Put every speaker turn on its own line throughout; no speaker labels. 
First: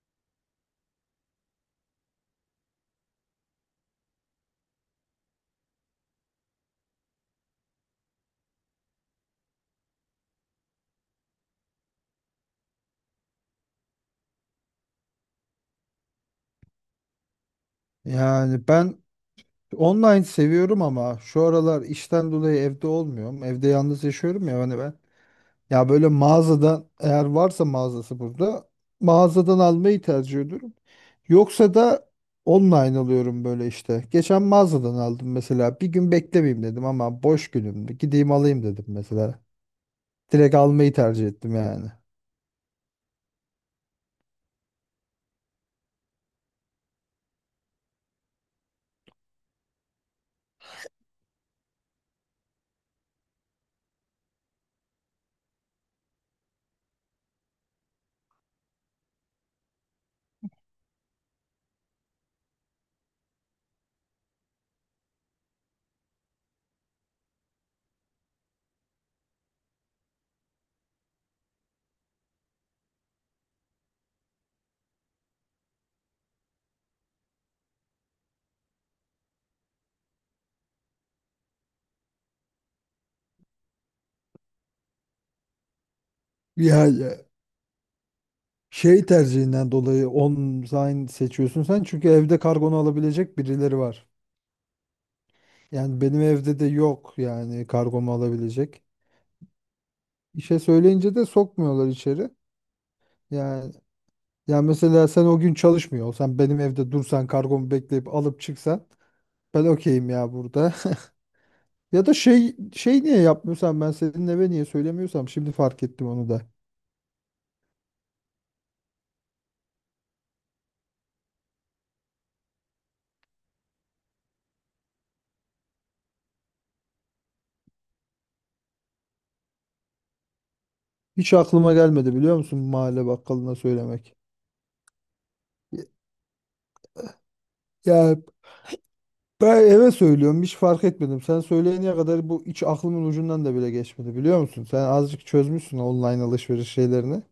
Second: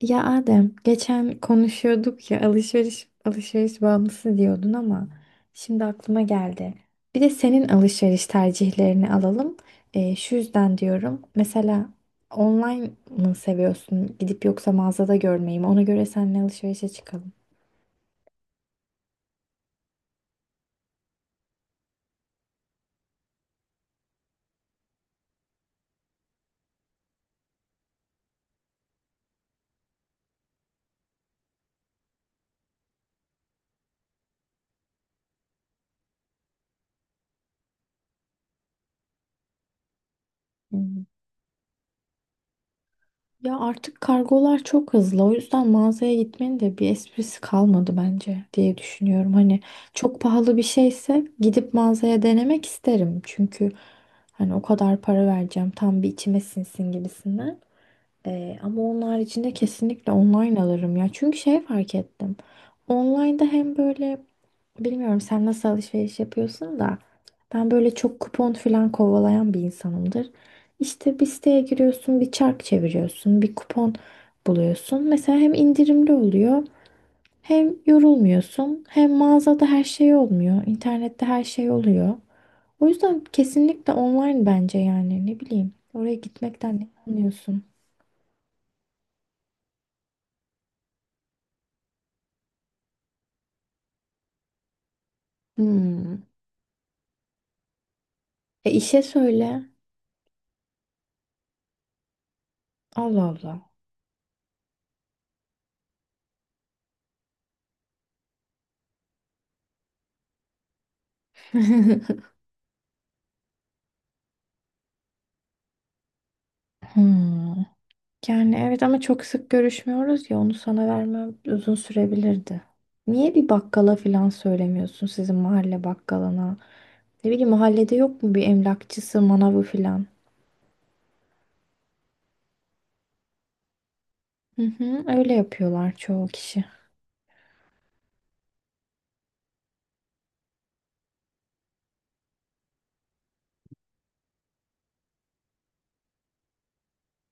Ya Adem, geçen konuşuyorduk ya alışveriş bağımlısı diyordun ama şimdi aklıma geldi. Bir de senin alışveriş tercihlerini alalım. Şu yüzden diyorum. Mesela online mı seviyorsun? Gidip yoksa mağazada görmeyi mi? Ona göre seninle alışverişe çıkalım.
Yani ben online seviyorum ama şu aralar işten dolayı evde olmuyorum. Evde yalnız yaşıyorum ya hani ben. Ya böyle mağazadan eğer varsa mağazası burada mağazadan almayı tercih ediyorum. Yoksa da online alıyorum böyle işte. Geçen mağazadan aldım mesela. Bir gün beklemeyeyim dedim ama boş günümdü. Gideyim alayım dedim mesela. Direkt almayı tercih ettim yani.
Ya artık kargolar çok hızlı. O yüzden mağazaya gitmenin de bir esprisi kalmadı bence diye düşünüyorum. Hani çok pahalı bir şeyse gidip mağazaya denemek isterim. Çünkü hani o kadar para vereceğim tam bir içime sinsin gibisinden. Ama onlar için de kesinlikle online alırım ya. Çünkü şey fark ettim. Online'da hem böyle bilmiyorum sen nasıl alışveriş yapıyorsun da ben böyle çok kupon falan kovalayan bir insanımdır. İşte bir siteye giriyorsun, bir çark çeviriyorsun, bir kupon buluyorsun. Mesela hem indirimli oluyor, hem yorulmuyorsun, hem mağazada her şey olmuyor, internette her şey oluyor. O yüzden kesinlikle online bence yani ne bileyim. Oraya gitmekten ne
Ya.
anlıyorsun?
Şey tercihinden dolayı online seçiyorsun sen çünkü evde kargonu alabilecek birileri var. Yani benim
Hmm.
evde de yok yani kargomu
E
alabilecek.
işe söyle.
İşe söyleyince de sokmuyorlar içeri.
Allah Allah.
Yani yani mesela sen o gün çalışmıyor olsan benim evde dursan kargomu bekleyip alıp çıksan ben okeyim ya burada. Ya da şey niye yapmıyorsan ben senin eve niye söylemiyorsam şimdi fark ettim onu da.
Hmm. Yani evet ama çok sık görüşmüyoruz ya onu sana vermem uzun sürebilirdi. Niye bir bakkala falan söylemiyorsun sizin mahalle bakkalına? Ne bileyim mahallede yok mu bir emlakçısı, manavı falan?
Hiç aklıma gelmedi biliyor musun mahalle bakkalına söylemek.
Hı hı, öyle yapıyorlar çoğu kişi.
Ya ben eve söylüyorum hiç fark etmedim. Sen söyleyene kadar bu hiç aklımın ucundan da bile geçmedi biliyor musun? Sen azıcık çözmüşsün online alışveriş şeylerini.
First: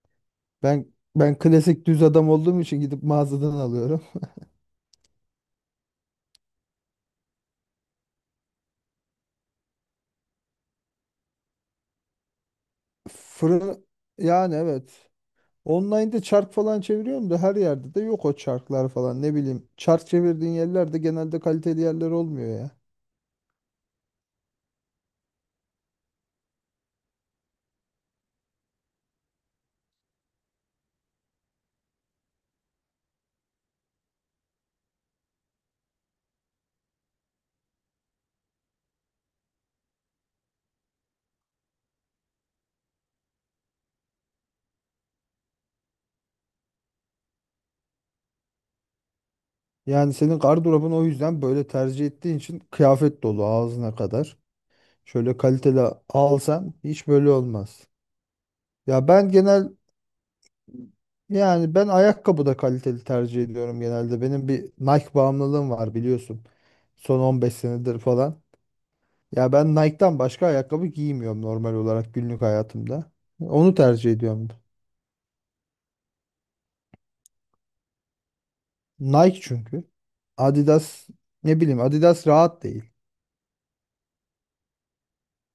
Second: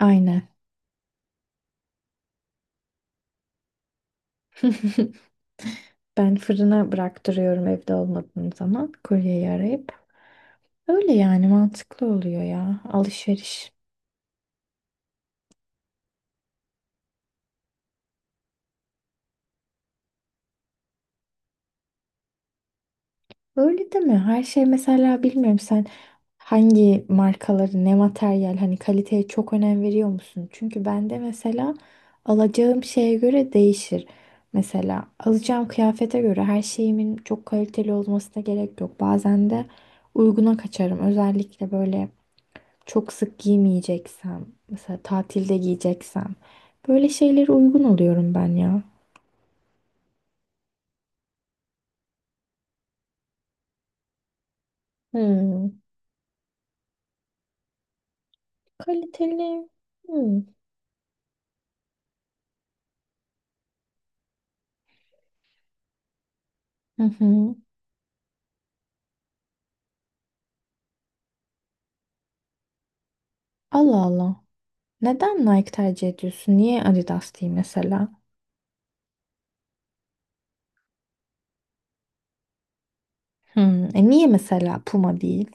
Aynen.
Ben ben klasik düz adam olduğum için gidip mağazadan alıyorum.
Ben fırına bıraktırıyorum evde olmadığım zaman kuryeyi arayıp. Öyle yani mantıklı oluyor ya alışveriş.
Fırın yani evet. Online'da çark falan çeviriyorum da her yerde de yok o çarklar falan ne bileyim. Çark çevirdiğin yerlerde genelde kaliteli yerler olmuyor ya.
Öyle değil mi? Her şey mesela bilmiyorum sen hangi markaları ne materyal hani kaliteye çok önem veriyor musun? Çünkü bende mesela alacağım şeye göre değişir. Mesela alacağım kıyafete göre her şeyimin çok kaliteli olmasına gerek yok. Bazen de uyguna kaçarım. Özellikle böyle çok sık giymeyeceksem, mesela tatilde giyeceksem böyle şeylere uygun oluyorum ben ya.
Yani senin gardırobun o yüzden böyle tercih ettiğin için kıyafet dolu ağzına kadar. Şöyle
Hmm.
kaliteli alsan hiç böyle olmaz. Ya ben
Kaliteli.
genel
Hmm.
yani ben ayakkabı da kaliteli tercih ediyorum genelde. Benim bir Nike bağımlılığım var biliyorsun.
Hı
Son 15
hı.
senedir falan. Ya ben Nike'dan başka ayakkabı giymiyorum normal olarak günlük hayatımda. Onu
Allah
tercih
Allah.
ediyorum.
Neden Nike tercih ediyorsun? Niye Adidas değil mesela?
Nike çünkü. Adidas ne bileyim Adidas rahat değil.
Hmm, e niye mesela Puma değil?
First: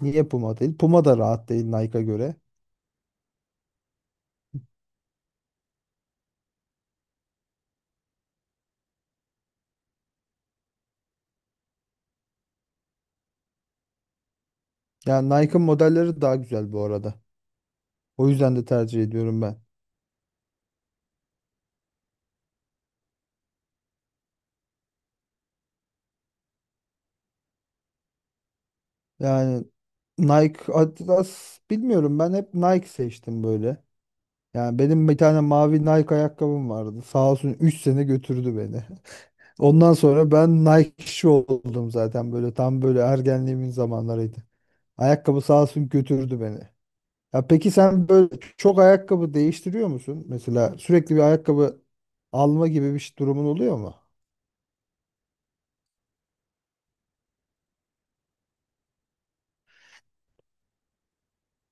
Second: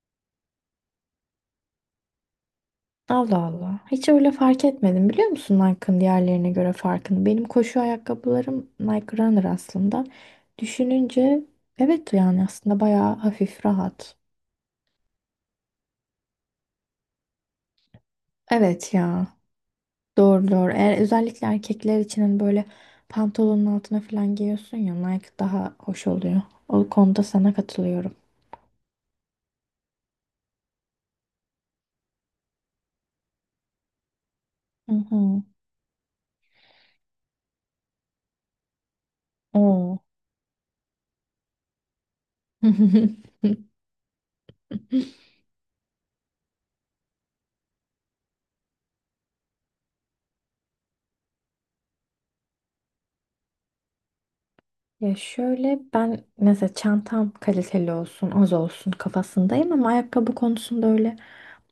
Niye Puma değil? Puma da rahat değil Nike'a göre.
Allah Allah. Hiç öyle fark etmedim biliyor musun Nike'ın diğerlerine göre farkını? Benim koşu ayakkabılarım Nike Runner aslında. Düşününce evet yani aslında bayağı hafif rahat.
Yani Nike'ın modelleri daha güzel bu arada. O yüzden de
Evet
tercih
ya.
ediyorum ben.
Doğru doğru. Eğer özellikle erkekler için hani böyle pantolonun altına falan giyiyorsun ya Nike daha hoş oluyor. O konuda sana katılıyorum.
Yani Nike, Adidas bilmiyorum ben hep Nike seçtim böyle. Yani
Hı
benim bir tane
hı.
mavi Nike ayakkabım vardı. Sağ olsun 3 sene götürdü beni. Ondan
Oo.
sonra ben Nike'ci oldum zaten böyle tam böyle ergenliğimin zamanlarıydı. Ayakkabı sağ olsun götürdü beni. Ya peki sen böyle çok ayakkabı değiştiriyor musun? Mesela sürekli bir ayakkabı alma gibi durumun oluyor mu?
Ya şöyle ben mesela çantam kaliteli olsun, az olsun kafasındayım ama ayakkabı konusunda öyle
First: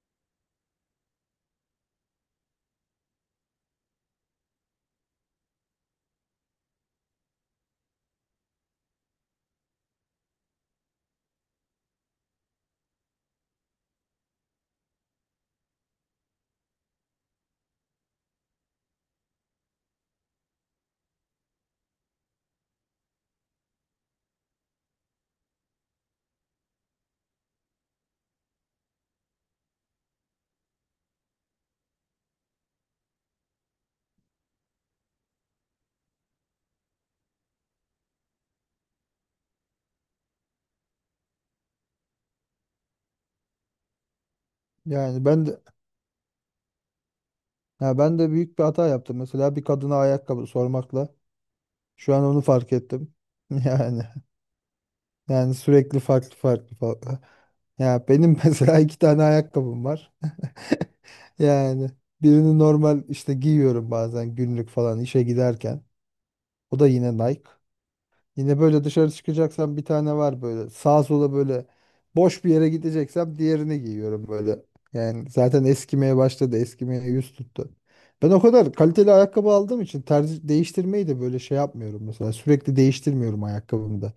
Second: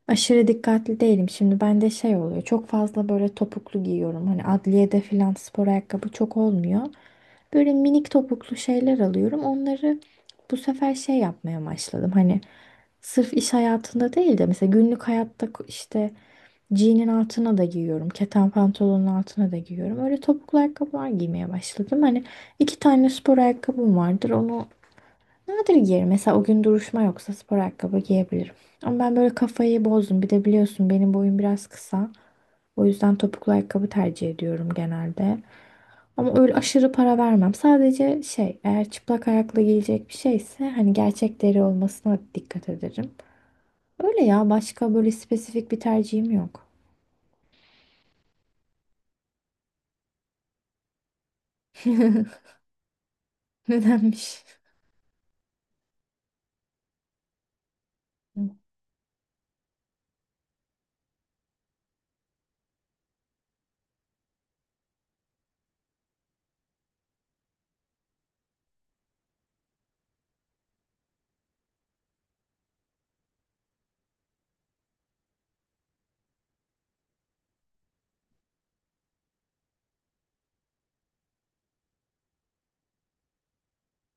aşırı dikkatli değilim. Şimdi bende şey oluyor. Çok fazla böyle topuklu giyiyorum. Hani adliyede filan spor ayakkabı çok olmuyor. Böyle minik topuklu şeyler alıyorum. Onları bu sefer şey yapmaya başladım. Hani sırf iş hayatında değil de mesela günlük hayatta işte Jean'in altına da giyiyorum. Keten pantolonun altına da giyiyorum. Öyle topuklu ayakkabılar giymeye başladım. Hani iki tane spor ayakkabım vardır. Onu nadir giyerim. Mesela o gün duruşma yoksa spor ayakkabı giyebilirim. Ama ben böyle kafayı bozdum. Bir de biliyorsun benim boyum biraz kısa. O yüzden topuklu ayakkabı tercih ediyorum genelde. Ama öyle aşırı para vermem. Sadece şey eğer çıplak ayakla giyecek bir şeyse hani gerçek deri olmasına dikkat ederim. Öyle ya başka böyle
Yani ben de
spesifik bir tercihim yok.
ya ben de büyük bir hata yaptım. Mesela bir kadına ayakkabı sormakla şu an onu fark ettim. Yani
Nedenmiş?
yani sürekli farklı farklı farklı. Ya benim mesela 2 tane ayakkabım var. Yani birini normal işte giyiyorum bazen günlük falan işe giderken. O da yine Nike. Yine böyle dışarı çıkacaksam bir tane var böyle. Sağa sola böyle boş bir yere gideceksem diğerini giyiyorum böyle. Yani zaten eskimeye başladı. Eskimeye yüz tuttu. Ben o kadar kaliteli ayakkabı aldığım için tercih değiştirmeyi de böyle şey yapmıyorum mesela. Sürekli değiştirmiyorum ayakkabımı da.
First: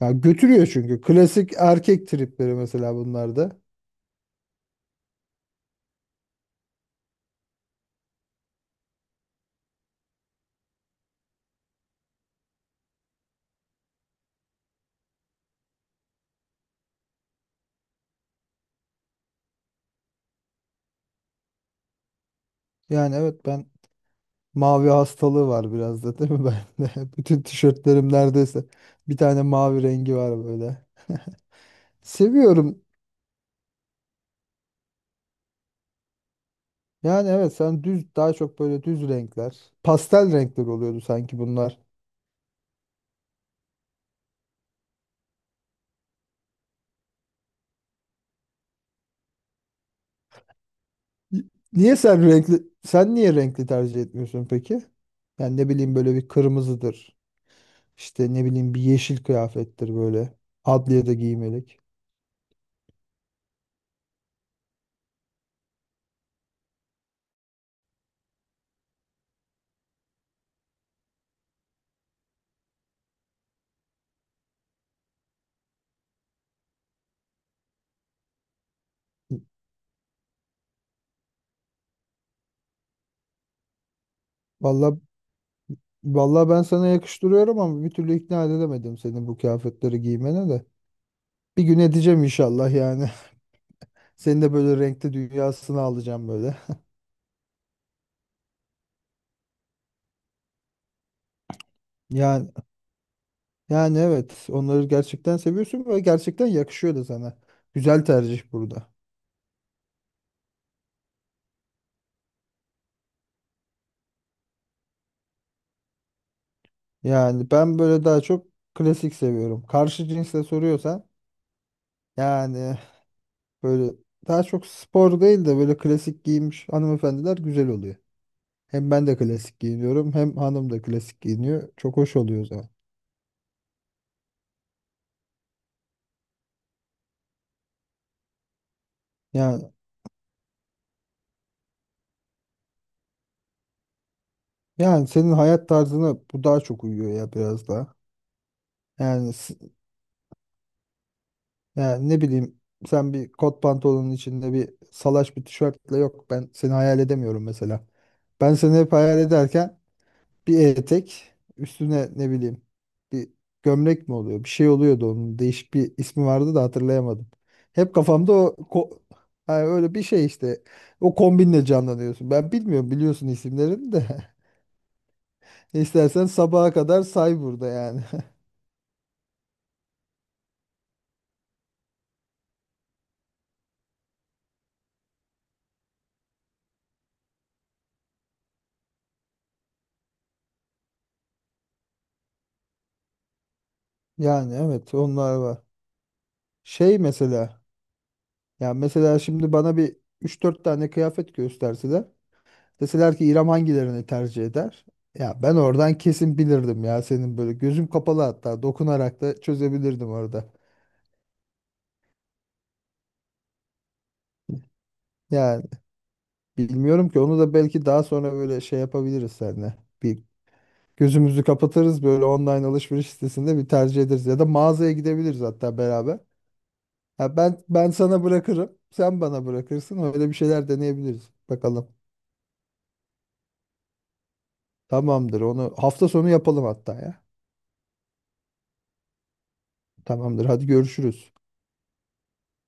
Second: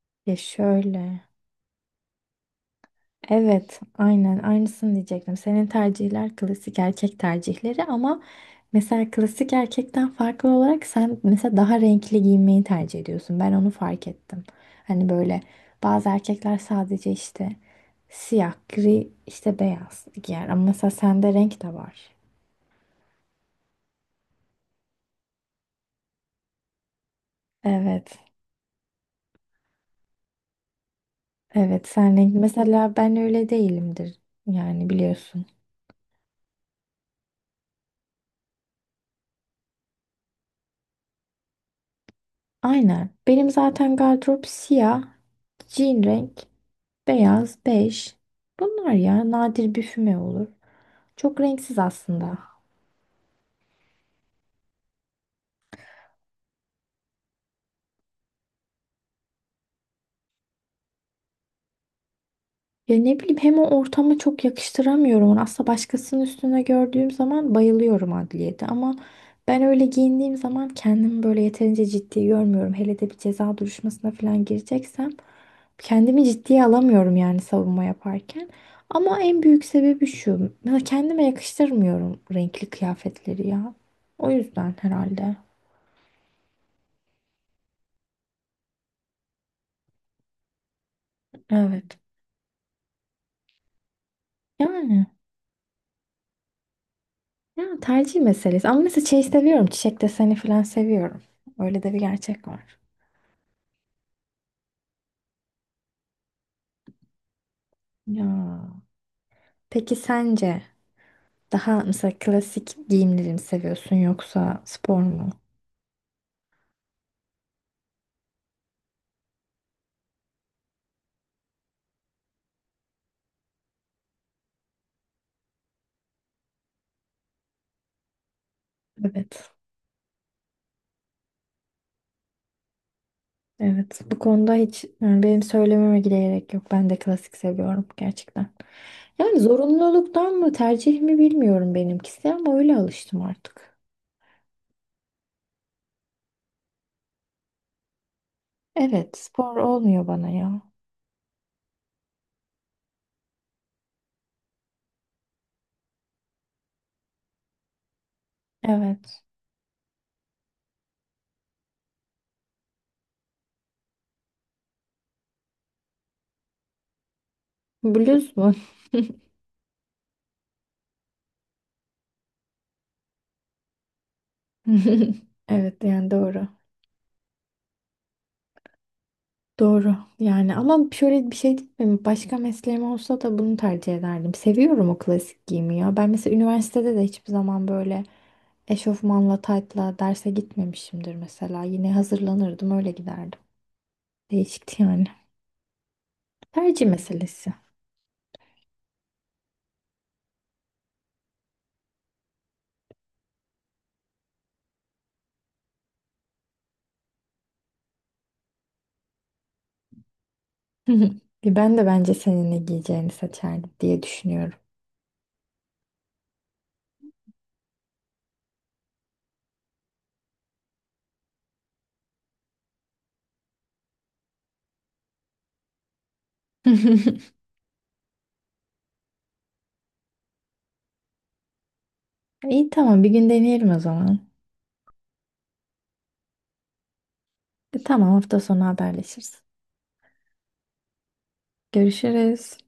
Ya
Ya
götürüyor çünkü.
şöyle.
Klasik erkek tripleri mesela bunlar da.
Evet, aynen aynısını diyecektim. Senin tercihler klasik erkek tercihleri ama mesela klasik erkekten farklı olarak sen mesela daha renkli giyinmeyi tercih ediyorsun. Ben onu fark ettim. Hani böyle bazı erkekler sadece işte siyah, gri, işte beyaz giyer ama mesela sende renk de var.
Yani evet ben Mavi hastalığı var biraz da değil mi bende? Bütün tişörtlerim
Evet.
neredeyse bir tane mavi rengi var böyle.
Evet, sen renkli.
Seviyorum.
Mesela ben öyle değilimdir. Yani biliyorsun.
Yani evet sen düz daha çok böyle düz renkler. Pastel renkler oluyordu sanki bunlar.
Aynen. Benim zaten gardırop siyah, jean renk, beyaz, bej. Bunlar ya nadir bir füme olur. Çok
Y-
renksiz
Niye sen
aslında.
renkli sen niye renkli tercih etmiyorsun peki? Yani ne bileyim böyle bir kırmızıdır. İşte ne bileyim bir yeşil kıyafettir böyle. Adliye de giymelik.
Ya ne bileyim hem o ortama çok yakıştıramıyorum onu. Aslında başkasının üstüne gördüğüm zaman bayılıyorum adliyede ama ben öyle giyindiğim zaman kendimi böyle yeterince ciddi görmüyorum. Hele de bir ceza duruşmasına falan gireceksem kendimi ciddiye alamıyorum yani savunma yaparken. Ama en büyük sebebi şu. Mesela kendime yakıştırmıyorum renkli kıyafetleri ya. O yüzden
Vallahi
herhalde.
vallahi ben sana yakıştırıyorum ama bir türlü ikna edemedim seni bu kıyafetleri giymene de. Bir gün
Evet.
edeceğim inşallah yani. Seni de böyle
Yani
renkli dünyasına alacağım böyle.
ya tercih meselesi. Ama mesela şey seviyorum. Çiçek deseni falan seviyorum. Öyle de bir gerçek
Yani
var.
Yani evet onları gerçekten seviyorsun ve gerçekten yakışıyor da sana. Güzel tercih
Ya.
burada.
Peki sence daha mesela klasik giyimleri mi seviyorsun yoksa spor mu?
Yani ben böyle daha çok klasik seviyorum. Karşı cinsle soruyorsan yani böyle daha çok spor değil de böyle klasik giymiş hanımefendiler güzel oluyor. Hem ben de
Evet.
klasik giyiniyorum hem hanım da klasik giyiniyor. Çok hoş oluyor o zaman.
Evet. Bu konuda hiç yani benim söylememe bile gerek yok. Ben de klasik seviyorum gerçekten. Yani
Yani,
zorunluluktan mı tercih mi bilmiyorum benimkisi ama öyle alıştım artık.
yani senin hayat tarzına bu daha çok uyuyor ya biraz daha.
Evet,
Yani
spor
s-
olmuyor bana ya.
Yani ne bileyim sen bir kot pantolonun içinde bir salaş bir tişörtle yok ben seni hayal edemiyorum mesela. Ben seni hep hayal
Evet.
ederken bir etek üstüne ne bileyim bir gömlek mi oluyor bir şey oluyordu onun değişik bir ismi vardı da hatırlayamadım. Hep kafamda
Bluz mu?
yani öyle bir şey işte o kombinle canlanıyorsun. Ben bilmiyorum biliyorsun isimlerini de
Evet yani
istersen
doğru.
sabaha kadar say burada yani.
Doğru yani ama şöyle bir şey değil mi? Başka mesleğim olsa da bunu tercih ederdim. Seviyorum o klasik giyimi ya. Ben mesela üniversitede de hiçbir zaman böyle eşofmanla taytla derse gitmemişimdir mesela. Yine hazırlanırdım öyle giderdim.
Yani
Değişikti
evet
yani.
onlar var.
Tercih
Şey
meselesi.
mesela Ya mesela şimdi bana bir 3-4 tane kıyafet gösterseler. Deseler ki İrem hangilerini tercih eder? Ya ben oradan kesin bilirdim ya senin böyle gözüm kapalı hatta dokunarak da çözebilirdim orada.
Ben de bence senin ne giyeceğini seçerdim diye düşünüyorum.
Yani bilmiyorum ki onu da belki daha sonra böyle şey yapabiliriz seninle. Bir gözümüzü kapatırız böyle online alışveriş sitesinde bir tercih ederiz ya da mağazaya gidebiliriz hatta beraber. Ya ben sana bırakırım, sen bana bırakırsın öyle bir şeyler deneyebiliriz. Bakalım.
İyi tamam bir gün deneyelim o zaman.
Tamamdır onu hafta sonu yapalım hatta ya.
E, tamam hafta sonu haberleşiriz.
Tamamdır. Hadi görüşürüz.
Görüşürüz.